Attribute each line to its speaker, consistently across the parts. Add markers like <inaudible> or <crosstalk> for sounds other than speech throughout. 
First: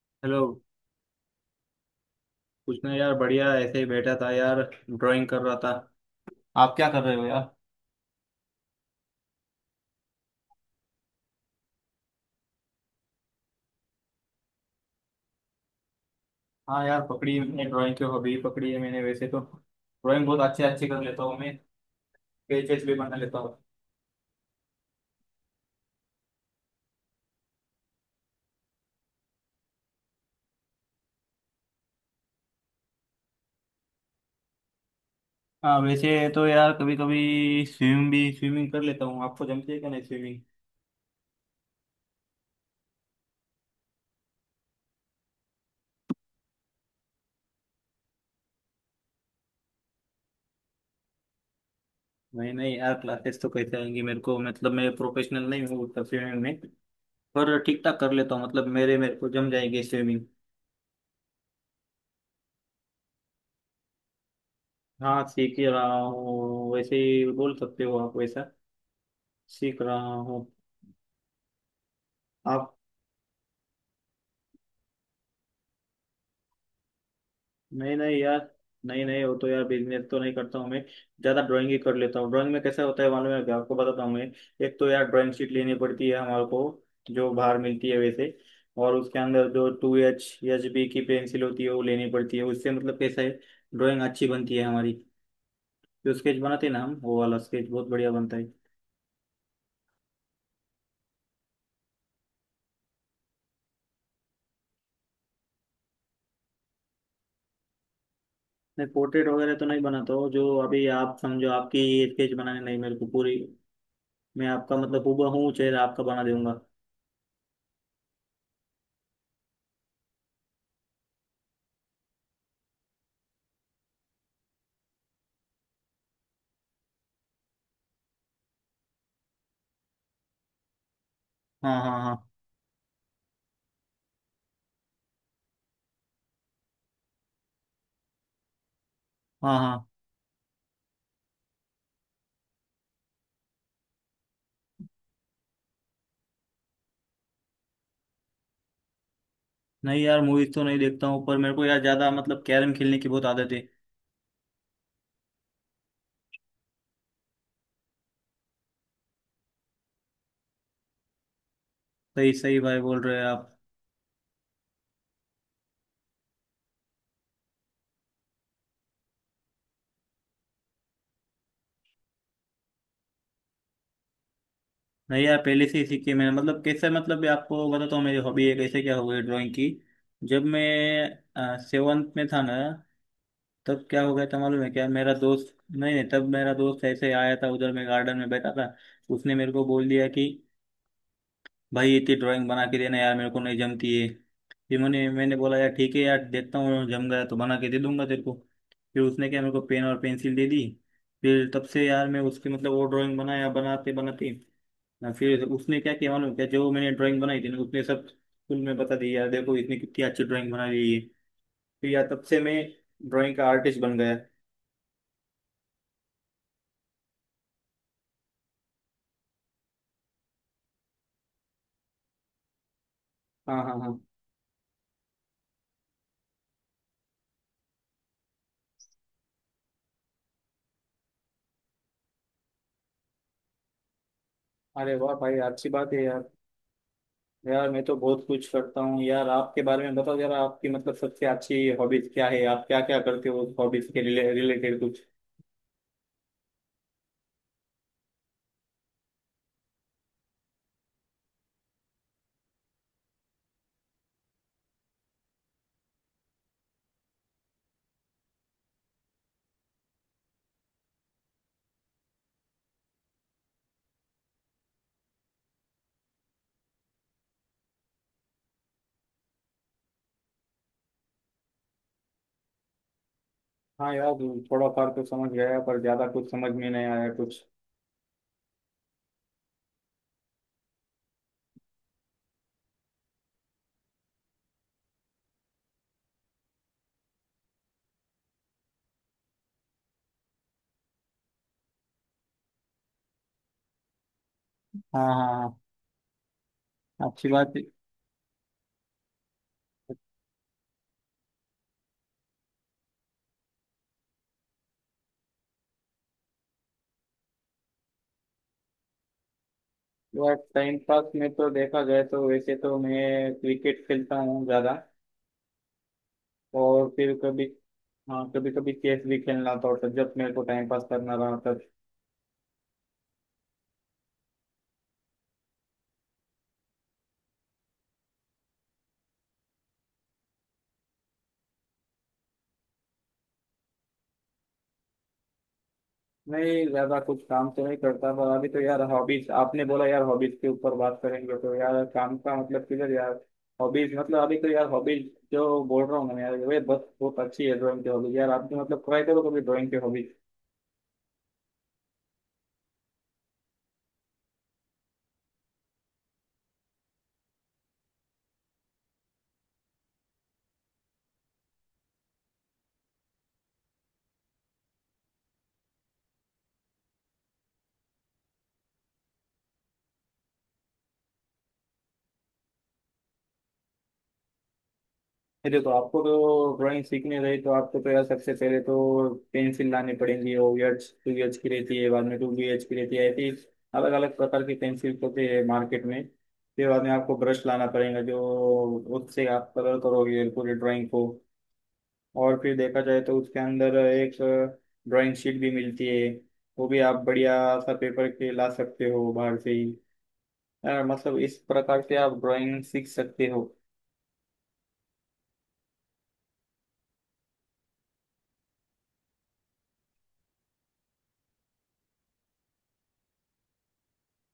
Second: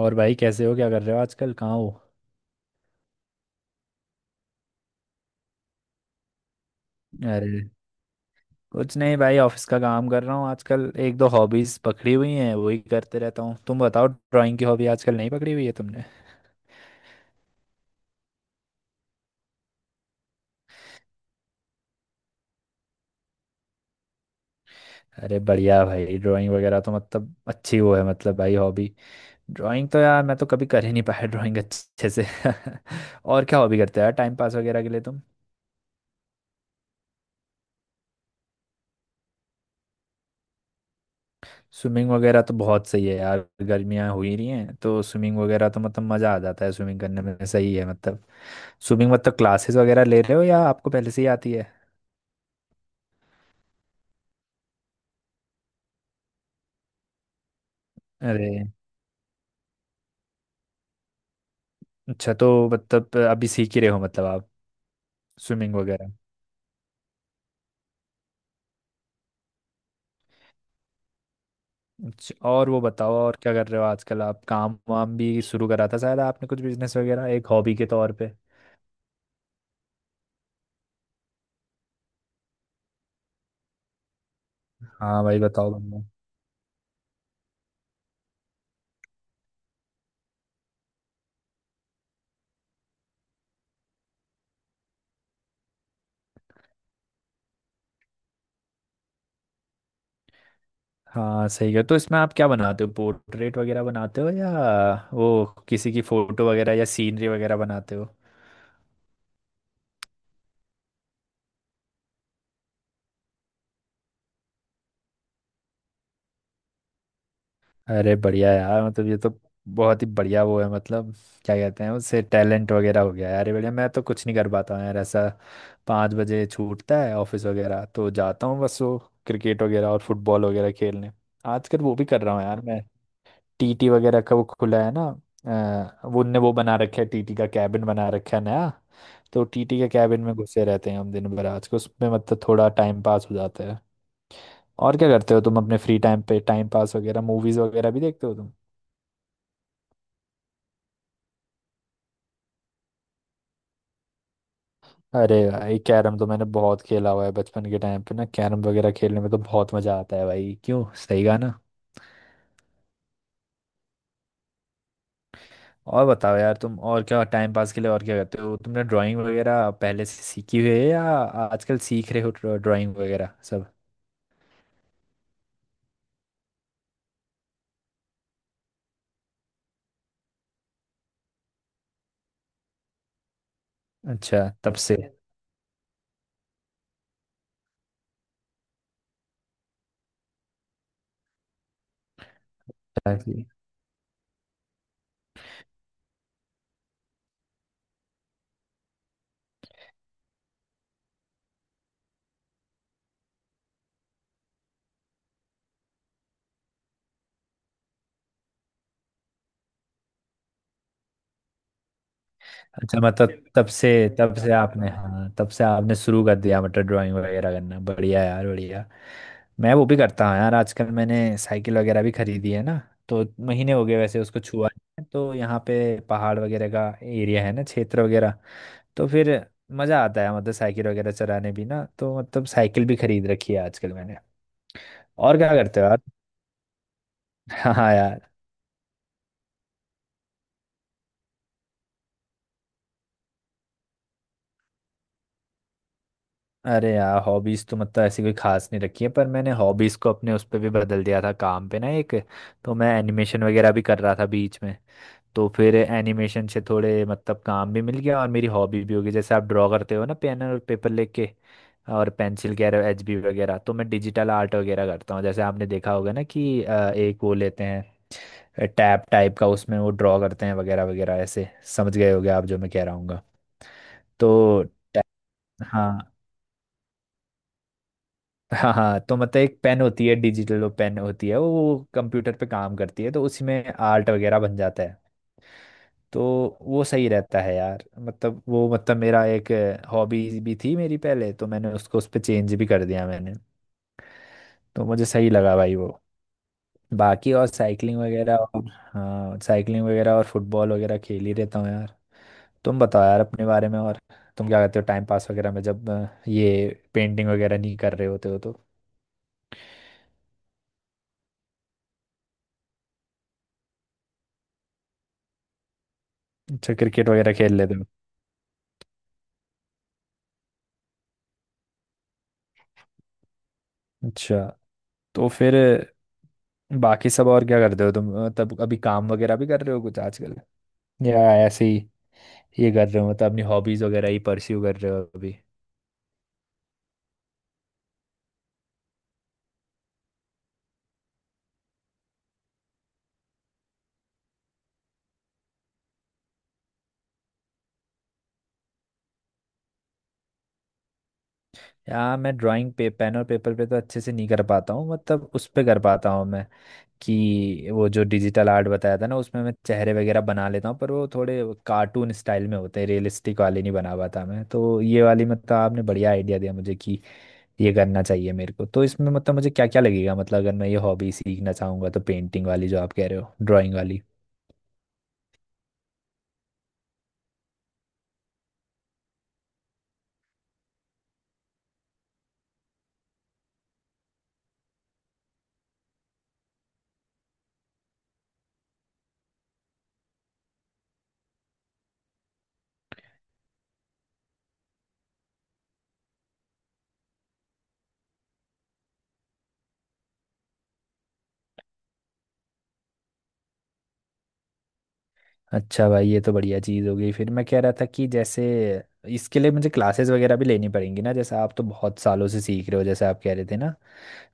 Speaker 1: और भाई,
Speaker 2: हेलो।
Speaker 1: कैसे हो? क्या कर रहे हो आजकल? कहाँ हो?
Speaker 2: कुछ ना यार, बढ़िया, ऐसे ही बैठा था यार। ड्राइंग कर रहा था। आप क्या कर रहे हो यार?
Speaker 1: अरे, कुछ नहीं भाई। ऑफिस का काम कर रहा हूँ आजकल। एक दो हॉबीज पकड़ी हुई हैं, वही करते रहता हूँ। तुम बताओ, ड्राइंग की हॉबी आजकल नहीं पकड़ी हुई है तुमने?
Speaker 2: हाँ यार, पकड़ी है मैंने, ड्राइंग की हॉबी पकड़ी है मैंने। वैसे तो ड्राइंग बहुत अच्छे अच्छे कर लेता हूँ मैं। पेजेस भी बना लेता हूँ।
Speaker 1: अरे बढ़िया भाई, ड्राइंग वगैरह तो मतलब अच्छी वो है मतलब, भाई, हॉबी। ड्राइंग तो यार मैं तो कभी कर ही नहीं पाया ड्राइंग अच्छे से। <laughs> और क्या हॉबी करते हो यार टाइम पास वगैरह के लिए तुम?
Speaker 2: हाँ वैसे तो यार कभी कभी स्विमिंग भी स्विमिंग कर लेता हूँ। आपको जमती है क्या? नहीं, स्विमिंग।
Speaker 1: स्विमिंग वगैरह तो बहुत सही है यार। गर्मियाँ हो ही रही हैं तो स्विमिंग वगैरह तो मतलब मज़ा आ जाता है स्विमिंग करने में। सही है मतलब। स्विमिंग मतलब क्लासेस वगैरह ले रहे हो या आपको पहले से ही आती है?
Speaker 2: नहीं नहीं यार, क्लासेस तो कैसे आएंगी मेरे को। मतलब मैं प्रोफेशनल नहीं हूँ उतना स्विमिंग में। पर ठीक ठाक कर लेता हूँ।
Speaker 1: अरे
Speaker 2: मतलब मेरे मेरे को जम जाएगी स्विमिंग।
Speaker 1: अच्छा, तो मतलब अभी सीख ही रहे हो मतलब आप
Speaker 2: हाँ सीख ही
Speaker 1: स्विमिंग
Speaker 2: रहा
Speaker 1: वगैरह।
Speaker 2: हूँ, वैसे ही बोल सकते हो आप वैसा। सीख रहा हूँ।
Speaker 1: अच्छा और वो बताओ, और क्या कर रहे हो आजकल आप? काम वाम भी शुरू करा था शायद आपने, कुछ बिजनेस वगैरह एक हॉबी के
Speaker 2: नहीं
Speaker 1: तौर
Speaker 2: नहीं
Speaker 1: पे?
Speaker 2: यार। नहीं नहीं, वो तो यार बिजनेस तो नहीं करता हूँ मैं। ज्यादा ड्राइंग ही कर लेता हूँ। ड्राइंग में कैसा होता है मालूम है क्या? आपको बताता हूँ मैं। एक तो यार
Speaker 1: हाँ
Speaker 2: ड्राइंग
Speaker 1: भाई
Speaker 2: शीट
Speaker 1: बताओ
Speaker 2: लेनी
Speaker 1: बंदा।
Speaker 2: पड़ती है हमारे को, जो बाहर मिलती है वैसे। और उसके अंदर जो 2H HB की पेंसिल होती है वो लेनी पड़ती है, उससे मतलब कैसा है, ड्राइंग अच्छी बनती है हमारी। जो स्केच बनाते हैं ना हम, वो वाला स्केच बहुत बढ़िया बनता है।
Speaker 1: हाँ सही है। तो इसमें आप क्या बनाते हो? पोर्ट्रेट वगैरह बनाते हो या वो किसी की फोटो वगैरह या सीनरी वगैरह बनाते हो?
Speaker 2: नहीं पोर्ट्रेट वगैरह तो नहीं बनाता हूँ। जो अभी आप समझो, आपकी स्केच बनाने नहीं मेरे को पूरी, मैं आपका मतलब हूबहू चेहरा आपका बना दूंगा।
Speaker 1: अरे बढ़िया यार, मतलब ये तो बहुत ही बढ़िया वो है मतलब, क्या कहते हैं उससे, टैलेंट वगैरह हो गया यार। ये बढ़िया। मैं तो कुछ नहीं कर पाता हूँ यार ऐसा। 5 बजे छूटता है ऑफिस वगैरह, तो जाता हूँ बस वो क्रिकेट वगैरह और फुटबॉल वगैरह खेलने। आजकल
Speaker 2: हाँ
Speaker 1: वो
Speaker 2: हाँ
Speaker 1: भी
Speaker 2: हाँ।
Speaker 1: कर रहा हूँ यार मैं। टीटी वगैरह का वो खुला है ना। वो उनने वो बना रखा है, टीटी का कैबिन बना रखा है नया। तो
Speaker 2: हाँ
Speaker 1: टीटी के
Speaker 2: हाँ।
Speaker 1: कैबिन में घुसे रहते हैं हम दिन भर आज को, उसमें मतलब थोड़ा टाइम पास हो जाता है। और क्या करते हो तुम अपने फ्री टाइम पे टाइम पास वगैरह? मूवीज वगैरह भी देखते हो तुम?
Speaker 2: नहीं यार मूवीज तो नहीं देखता हूँ, पर मेरे को यार ज्यादा मतलब कैरम खेलने की बहुत आदत है।
Speaker 1: अरे भाई कैरम तो मैंने बहुत खेला हुआ है बचपन के टाइम पे ना। कैरम वगैरह खेलने में तो बहुत मजा आता है भाई, क्यों, सही कहा ना?
Speaker 2: सही सही भाई बोल रहे हैं आप।
Speaker 1: और बताओ यार तुम, और क्या टाइम पास के लिए, और क्या करते हो? तुमने ड्राइंग वगैरह पहले से सीखी हुई है या आजकल सीख रहे हो ड्राइंग वगैरह सब?
Speaker 2: नहीं यार, पहले से ही सीखी है मैंने। मतलब कैसे, मतलब ये आपको बताता हूँ मेरी हॉबी है कैसे क्या हुई ड्राइंग की। जब मैं सेवन्थ में था ना, तब क्या हो गया था
Speaker 1: अच्छा
Speaker 2: मालूम है
Speaker 1: तब
Speaker 2: क्या?
Speaker 1: से।
Speaker 2: मेरा दोस्त, नहीं नहीं, तब मेरा दोस्त ऐसे आया था उधर, मैं गार्डन में बैठा था। उसने मेरे को बोल दिया कि भाई इतनी ड्राइंग बना के देना यार,
Speaker 1: अच्छा
Speaker 2: मेरे को
Speaker 1: जी।
Speaker 2: नहीं जमती है। फिर मैंने मैंने बोला यार ठीक है यार, देखता हूँ जम गया तो बना के दे दूंगा तेरे को। फिर उसने क्या, मेरे को पेन और पेंसिल दे दी। फिर तब से यार मैं उसकी मतलब वो ड्राइंग बनाया, बनाते बनाते ना, फिर उसने क्या किया मालूम क्या, जो मैंने ड्राइंग बनाई थी ना, उसने सब स्कूल में बता दी, यार देखो इसने कितनी अच्छी ड्राइंग बना ली है। फिर यार तब से मैं
Speaker 1: अच्छा
Speaker 2: ड्राइंग
Speaker 1: मतलब।
Speaker 2: का
Speaker 1: तब
Speaker 2: आर्टिस्ट
Speaker 1: से
Speaker 2: बन गया।
Speaker 1: तब से आपने, हाँ, तब से आपने शुरू कर दिया मतलब ड्राइंग वगैरह करना। बढ़िया यार, बढ़िया। मैं वो भी करता हूँ यार, आजकल मैंने साइकिल वगैरह भी खरीदी है ना। तो
Speaker 2: हाँ
Speaker 1: महीने
Speaker 2: हाँ
Speaker 1: हो गए
Speaker 2: हाँ।
Speaker 1: वैसे उसको छुआ नहीं है। तो यहाँ पे पहाड़ वगैरह का एरिया है ना, क्षेत्र वगैरह। तो फिर मज़ा आता है मतलब साइकिल वगैरह चलाने भी ना, तो मतलब साइकिल भी खरीद रखी है आजकल मैंने।
Speaker 2: अरे वाह
Speaker 1: और
Speaker 2: भाई,
Speaker 1: क्या
Speaker 2: अच्छी
Speaker 1: करते हो
Speaker 2: बात
Speaker 1: यार?
Speaker 2: है यार। यार
Speaker 1: <laughs>
Speaker 2: मैं
Speaker 1: हाँ
Speaker 2: तो बहुत
Speaker 1: यार।
Speaker 2: कुछ करता हूँ यार। आपके बारे में बताओ जरा, आपकी मतलब सबसे अच्छी हॉबीज क्या है, आप क्या क्या करते हो उस हॉबीज के रिलेटेड कुछ।
Speaker 1: अरे यार हॉबीज तो मतलब ऐसी कोई खास नहीं रखी है, पर मैंने हॉबीज को अपने उस पर भी बदल दिया था काम पे ना एक। तो मैं एनिमेशन वगैरह भी कर रहा था बीच में। तो फिर एनिमेशन से थोड़े मतलब काम भी मिल गया और मेरी हॉबी भी हो गई। जैसे आप ड्रॉ करते हो ना पेन और पेपर लेके और पेंसिल वगैरह एचबी वगैरह, तो मैं डिजिटल आर्ट वगैरह करता हूँ। जैसे आपने देखा होगा ना कि एक वो लेते हैं टैब टाइप का, उसमें वो ड्रॉ करते हैं वगैरह वगैरह ऐसे। समझ गए होगे आप जो मैं कह रहा हूँ।
Speaker 2: हाँ यार।
Speaker 1: तो
Speaker 2: थोड़ा फार तो समझ गया, पर ज्यादा
Speaker 1: हाँ
Speaker 2: कुछ समझ में नहीं आया कुछ।
Speaker 1: हाँ हाँ। तो मतलब एक पेन होती है डिजिटल, वो पेन होती है वो कंप्यूटर पे काम करती है, तो उसी में आर्ट वगैरह बन जाता है। तो वो सही रहता है यार, मतलब वो मतलब मेरा एक हॉबी भी थी मेरी पहले, तो मैंने उसको उस पर चेंज भी कर दिया मैंने। तो
Speaker 2: हाँ
Speaker 1: मुझे सही लगा
Speaker 2: हाँ
Speaker 1: भाई वो।
Speaker 2: हाँ, अच्छी
Speaker 1: बाकी और
Speaker 2: बात
Speaker 1: साइकिलिंग वगैरह और, हाँ साइकिलिंग वगैरह और फुटबॉल वगैरह खेल ही रहता हूँ यार। तुम बताओ यार अपने बारे में और, तुम क्या करते हो टाइम पास वगैरह में जब ये पेंटिंग वगैरह नहीं कर रहे होते हो तो?
Speaker 2: है। टाइम पास में तो देखा जाए तो वैसे तो मैं क्रिकेट खेलता हूँ ज्यादा।
Speaker 1: अच्छा
Speaker 2: और
Speaker 1: क्रिकेट
Speaker 2: फिर
Speaker 1: वगैरह
Speaker 2: कभी,
Speaker 1: खेल लेते हो?
Speaker 2: हाँ, कभी कभी चेस भी खेलना था, और जब मेरे को टाइम पास करना रहा।
Speaker 1: अच्छा। तो फिर बाकी सब और क्या करते हो तुम? तब अभी काम वगैरह भी कर रहे हो कुछ आजकल, या ऐसे ही ये कर रहे हो मतलब अपनी हॉबीज वगैरह ही परस्यू कर रहे हो अभी?
Speaker 2: नहीं ज्यादा कुछ काम तो नहीं करता, पर अभी तो यार हॉबीज आपने बोला, यार हॉबीज के ऊपर बात करेंगे तो यार काम का मतलब किधर यार। हॉबीज मतलब अभी तो यार हॉबीज जो बोल रहा हूँ मैं यार, वे बस बहुत अच्छी है ड्राइंग की हॉबीज। यार आपने मतलब ट्राई करो कभी ड्राइंग की हॉबीज।
Speaker 1: या मैं ड्राइंग पे पेन और पेपर पे तो अच्छे से नहीं कर पाता हूँ, मतलब उस पे कर पाता हूँ मैं कि वो जो डिजिटल आर्ट बताया था ना उसमें मैं चेहरे वगैरह बना लेता हूँ, पर वो थोड़े कार्टून स्टाइल में होते हैं, रियलिस्टिक वाले नहीं बना पाता मैं। तो ये वाली मतलब आपने बढ़िया आइडिया दिया मुझे कि ये करना चाहिए मेरे को। तो इसमें मतलब मुझे क्या क्या लगेगा मतलब, अगर मैं ये हॉबी सीखना चाहूंगा तो पेंटिंग वाली जो आप कह रहे हो, ड्राइंग वाली।
Speaker 2: ये देखो, आपको तो ड्राइंग सीखनी रही तो आपको तो यार सबसे पहले तो पेंसिल लानी पड़ेंगी। ओ एच टू एच की रहती है, बाद में टू बी एच की रहती है, ऐसी अलग अलग प्रकार की पेंसिल होती है मार्केट में। फिर बाद में आपको ब्रश लाना पड़ेगा, जो उससे आप कलर करोगे पूरी ड्राइंग को। और फिर देखा जाए तो उसके अंदर एक ड्राइंग शीट भी मिलती है। वो भी आप बढ़िया सा पेपर के ला सकते हो बाहर से ही। यार मतलब इस प्रकार से आप ड्राइंग सीख सकते हो।
Speaker 1: अच्छा भाई, ये तो बढ़िया चीज़ हो गई। फिर मैं कह रहा था कि जैसे इसके लिए मुझे क्लासेस वगैरह भी लेनी पड़ेंगी ना, जैसे आप तो बहुत सालों से सीख रहे हो जैसे आप कह रहे थे ना।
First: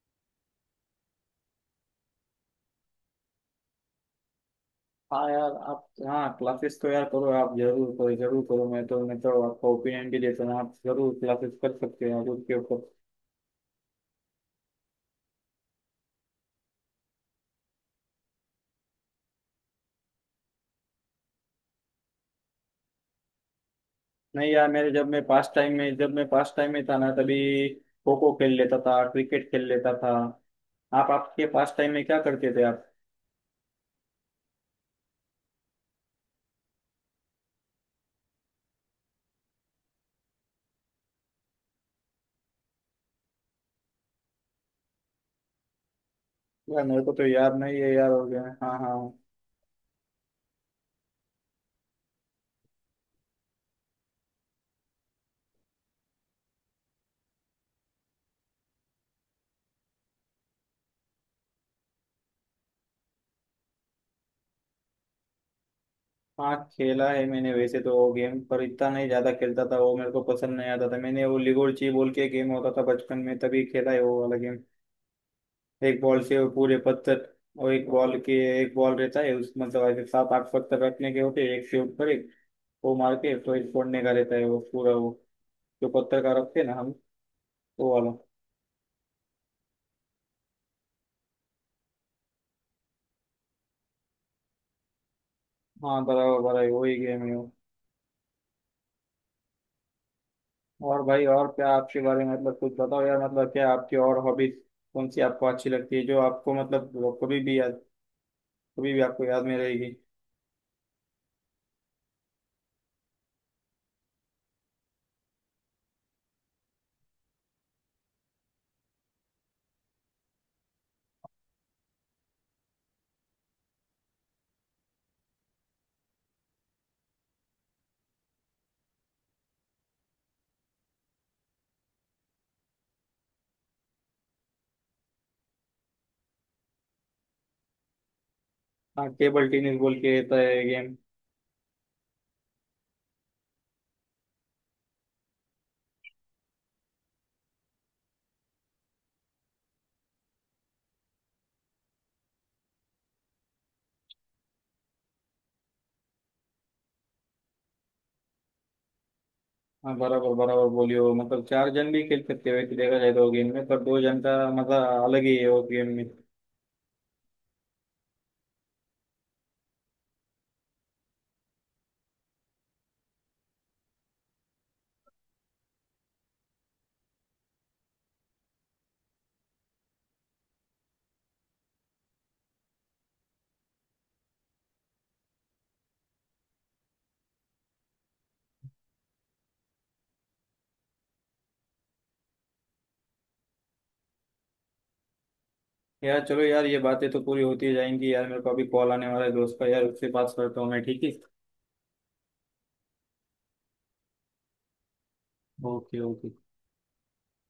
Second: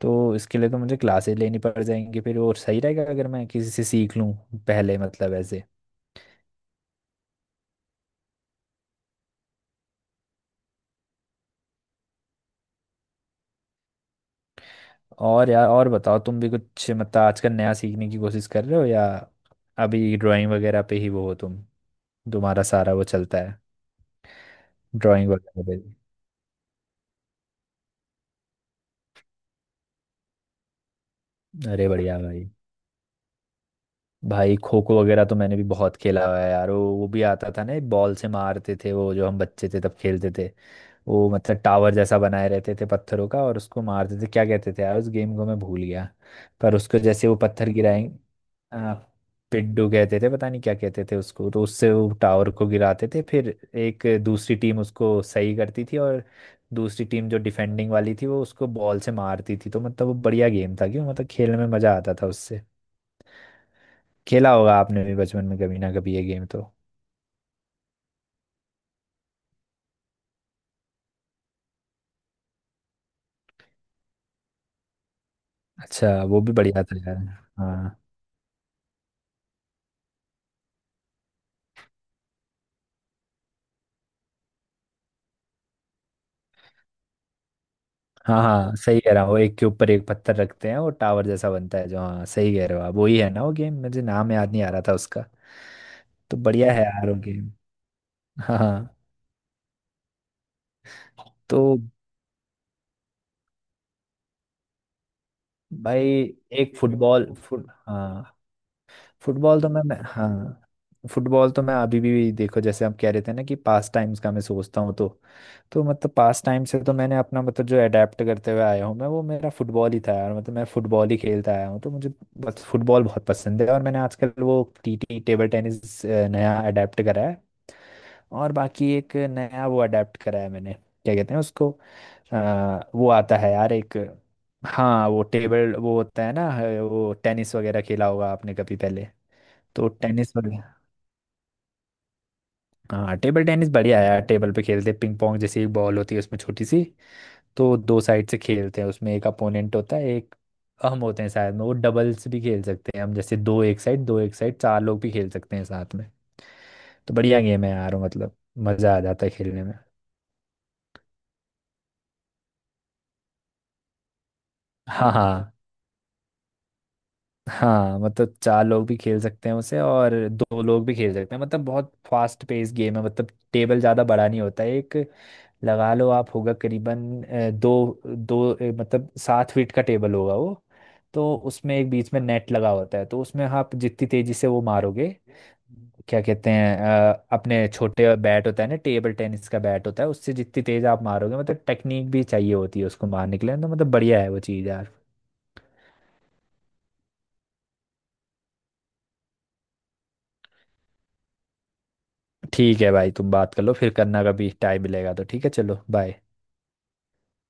Speaker 1: तो इसके लिए तो मुझे क्लासेस लेनी पड़ जाएंगी फिर, और सही रहेगा अगर मैं किसी से सीख लूँ पहले
Speaker 2: हाँ
Speaker 1: मतलब
Speaker 2: यार
Speaker 1: ऐसे।
Speaker 2: आप, हाँ क्लासेस तो यार करो आप, जरूर करो, जरूर करो। मैं तो आपको ओपिनियन भी देता हूँ, आप जरूर क्लासेस कर सकते हो आप उसके ऊपर।
Speaker 1: और यार और बताओ, तुम भी कुछ मतलब आजकल नया सीखने की कोशिश कर रहे हो, या अभी ड्राइंग वगैरह पे ही वो हो तुम, तुम्हारा सारा वो चलता है
Speaker 2: नहीं यार, मेरे जब मैं
Speaker 1: ड्राइंग
Speaker 2: पास
Speaker 1: वगैरह
Speaker 2: टाइम
Speaker 1: भी?
Speaker 2: में जब मैं पास टाइम में था ना, तभी खो खो खेल लेता था, क्रिकेट खेल लेता था। आप आपके पास
Speaker 1: अरे
Speaker 2: टाइम में
Speaker 1: बढ़िया
Speaker 2: क्या
Speaker 1: भाई
Speaker 2: करते थे आप?
Speaker 1: भाई खो खो वगैरह तो मैंने भी बहुत खेला हुआ है यार। वो भी आता था ना, एक बॉल से मारते थे वो, जो हम बच्चे थे तब खेलते थे वो, मतलब टावर जैसा बनाए रहते थे पत्थरों का और उसको मारते थे, क्या कहते थे यार उस गेम को, मैं भूल गया। पर
Speaker 2: यार
Speaker 1: उसको
Speaker 2: मेरे को तो
Speaker 1: जैसे वो
Speaker 2: याद
Speaker 1: पत्थर
Speaker 2: नहीं है यार,
Speaker 1: गिराएंगे।
Speaker 2: हो गया, हाँ हाँ
Speaker 1: आ,
Speaker 2: हाँ।
Speaker 1: पिड्डू कहते थे, पता नहीं क्या कहते थे उसको, तो उससे वो टावर को गिराते थे। फिर एक दूसरी टीम उसको सही करती थी और दूसरी टीम जो डिफेंडिंग वाली थी वो उसको बॉल से मारती थी। तो मतलब वो बढ़िया गेम था, क्यों, मतलब खेलने में मजा आता था उससे। खेला होगा आपने भी बचपन में कभी ना कभी ये गेम
Speaker 2: हाँ,
Speaker 1: तो।
Speaker 2: खेला है मैंने वैसे तो वो गेम, पर इतना नहीं ज्यादा खेलता था वो, मेरे को पसंद नहीं आता था। मैंने वो लिगोर्ची बोल के गेम होता था बचपन में, तभी खेला है वो वाला गेम। एक
Speaker 1: अच्छा
Speaker 2: बॉल से
Speaker 1: वो
Speaker 2: वो
Speaker 1: भी
Speaker 2: पूरे
Speaker 1: बढ़िया था
Speaker 2: पत्थर,
Speaker 1: यार।
Speaker 2: और एक
Speaker 1: हाँ
Speaker 2: बॉल के, एक बॉल रहता है उस, मतलब ऐसे सात आठ पत्थर रखने के होते हैं एक से ऊपर एक। वो मार के तो एक फोड़ने का रहता है वो पूरा वो, जो पत्थर का रखते हैं ना हम, वो वाला।
Speaker 1: हाँ हाँ, सही कह रहा हूँ। वो एक के ऊपर एक पत्थर रखते हैं, वो टावर जैसा बनता है जो, हाँ सही कह रहे हो आप, वही है ना वो गेम। मुझे नाम याद नहीं आ रहा था उसका।
Speaker 2: हाँ
Speaker 1: तो
Speaker 2: बराबर बराबर
Speaker 1: बढ़िया है
Speaker 2: वही
Speaker 1: यार वो
Speaker 2: गेम है वो।
Speaker 1: गेम। हाँ हाँ।
Speaker 2: और भाई और
Speaker 1: तो
Speaker 2: क्या आपके बारे में मतलब कुछ बताओ यार, मतलब क्या आपकी और हॉबीज कौन सी आपको अच्छी लगती है,
Speaker 1: भाई,
Speaker 2: जो आपको
Speaker 1: एक
Speaker 2: मतलब वो
Speaker 1: फुटबॉल
Speaker 2: कभी भी
Speaker 1: फुट
Speaker 2: याद,
Speaker 1: हाँ।
Speaker 2: कभी भी आपको याद में
Speaker 1: फुटबॉल तो मैं
Speaker 2: रहेगी।
Speaker 1: मैं हाँ, फुटबॉल तो मैं अभी भी देखो जैसे आप कह रहे थे ना कि पास टाइम्स का मैं सोचता हूँ तो मतलब पास टाइम से तो मैंने अपना मतलब जो अडेप्ट करते हुए आया हूँ मैं वो मेरा फुटबॉल ही था यार, मतलब मैं फुटबॉल ही खेलता आया हूँ, तो मुझे बस फुटबॉल बहुत पसंद है। और मैंने आजकल वो टीटी, टेबल टेनिस, नया अडेप्ट करा है। और बाकी एक नया वो अडेप्ट करा है मैंने, क्या कहते हैं उसको, वो आता है यार एक, हाँ वो टेबल वो होता है ना, वो टेनिस वगैरह खेला होगा आपने कभी पहले।
Speaker 2: हाँ टेबल टेनिस
Speaker 1: तो
Speaker 2: बोल के
Speaker 1: टेनिस
Speaker 2: रहता है
Speaker 1: वगैरह,
Speaker 2: गेम।
Speaker 1: हाँ टेबल टेनिस बढ़िया है यार। टेबल पे खेलते हैं, पिंग पोंग जैसी एक बॉल होती है उसमें छोटी सी। तो दो साइड से खेलते हैं, उसमें एक अपोनेंट होता है, एक हम होते हैं साथ में। वो डबल्स भी खेल सकते हैं हम जैसे, दो एक साइड, दो एक साइड, चार लोग भी खेल सकते हैं साथ में। तो बढ़िया गेम है यार, मतलब मज़ा आ जाता है खेलने में।
Speaker 2: हाँ बराबर बराबर बोलियो, मतलब चार जन भी खेल सकते हो वैसे देखा जाए तो गेम में, पर दो जन का मजा
Speaker 1: हाँ
Speaker 2: अलग ही है
Speaker 1: हाँ
Speaker 2: उस गेम में।
Speaker 1: हाँ, मतलब चार लोग भी खेल सकते हैं उसे और दो लोग भी खेल सकते हैं। मतलब बहुत फास्ट पेस गेम है मतलब। टेबल ज़्यादा बड़ा नहीं होता है, एक लगा लो आप होगा करीबन दो दो मतलब 7 फीट का टेबल होगा वो। तो उसमें एक बीच में नेट लगा होता है, तो उसमें आप जितनी तेजी से वो मारोगे, क्या कहते हैं, अपने छोटे बैट होता है ना, टेबल टेनिस का बैट होता है, उससे जितनी तेज आप मारोगे मतलब, टेक्निक भी चाहिए होती है उसको मारने के लिए, तो मतलब बढ़िया है वो चीज़ यार।
Speaker 2: यार चलो यार, ये बातें तो पूरी होती जाएंगी यार, मेरे को अभी कॉल आने वाला है दोस्त का यार, उससे बात करता हूँ मैं, ठीक है।
Speaker 1: ठीक है भाई, तुम बात कर लो, फिर करना कभी टाइम मिलेगा तो। ठीक है, चलो
Speaker 2: ओके
Speaker 1: बाय।
Speaker 2: ओके।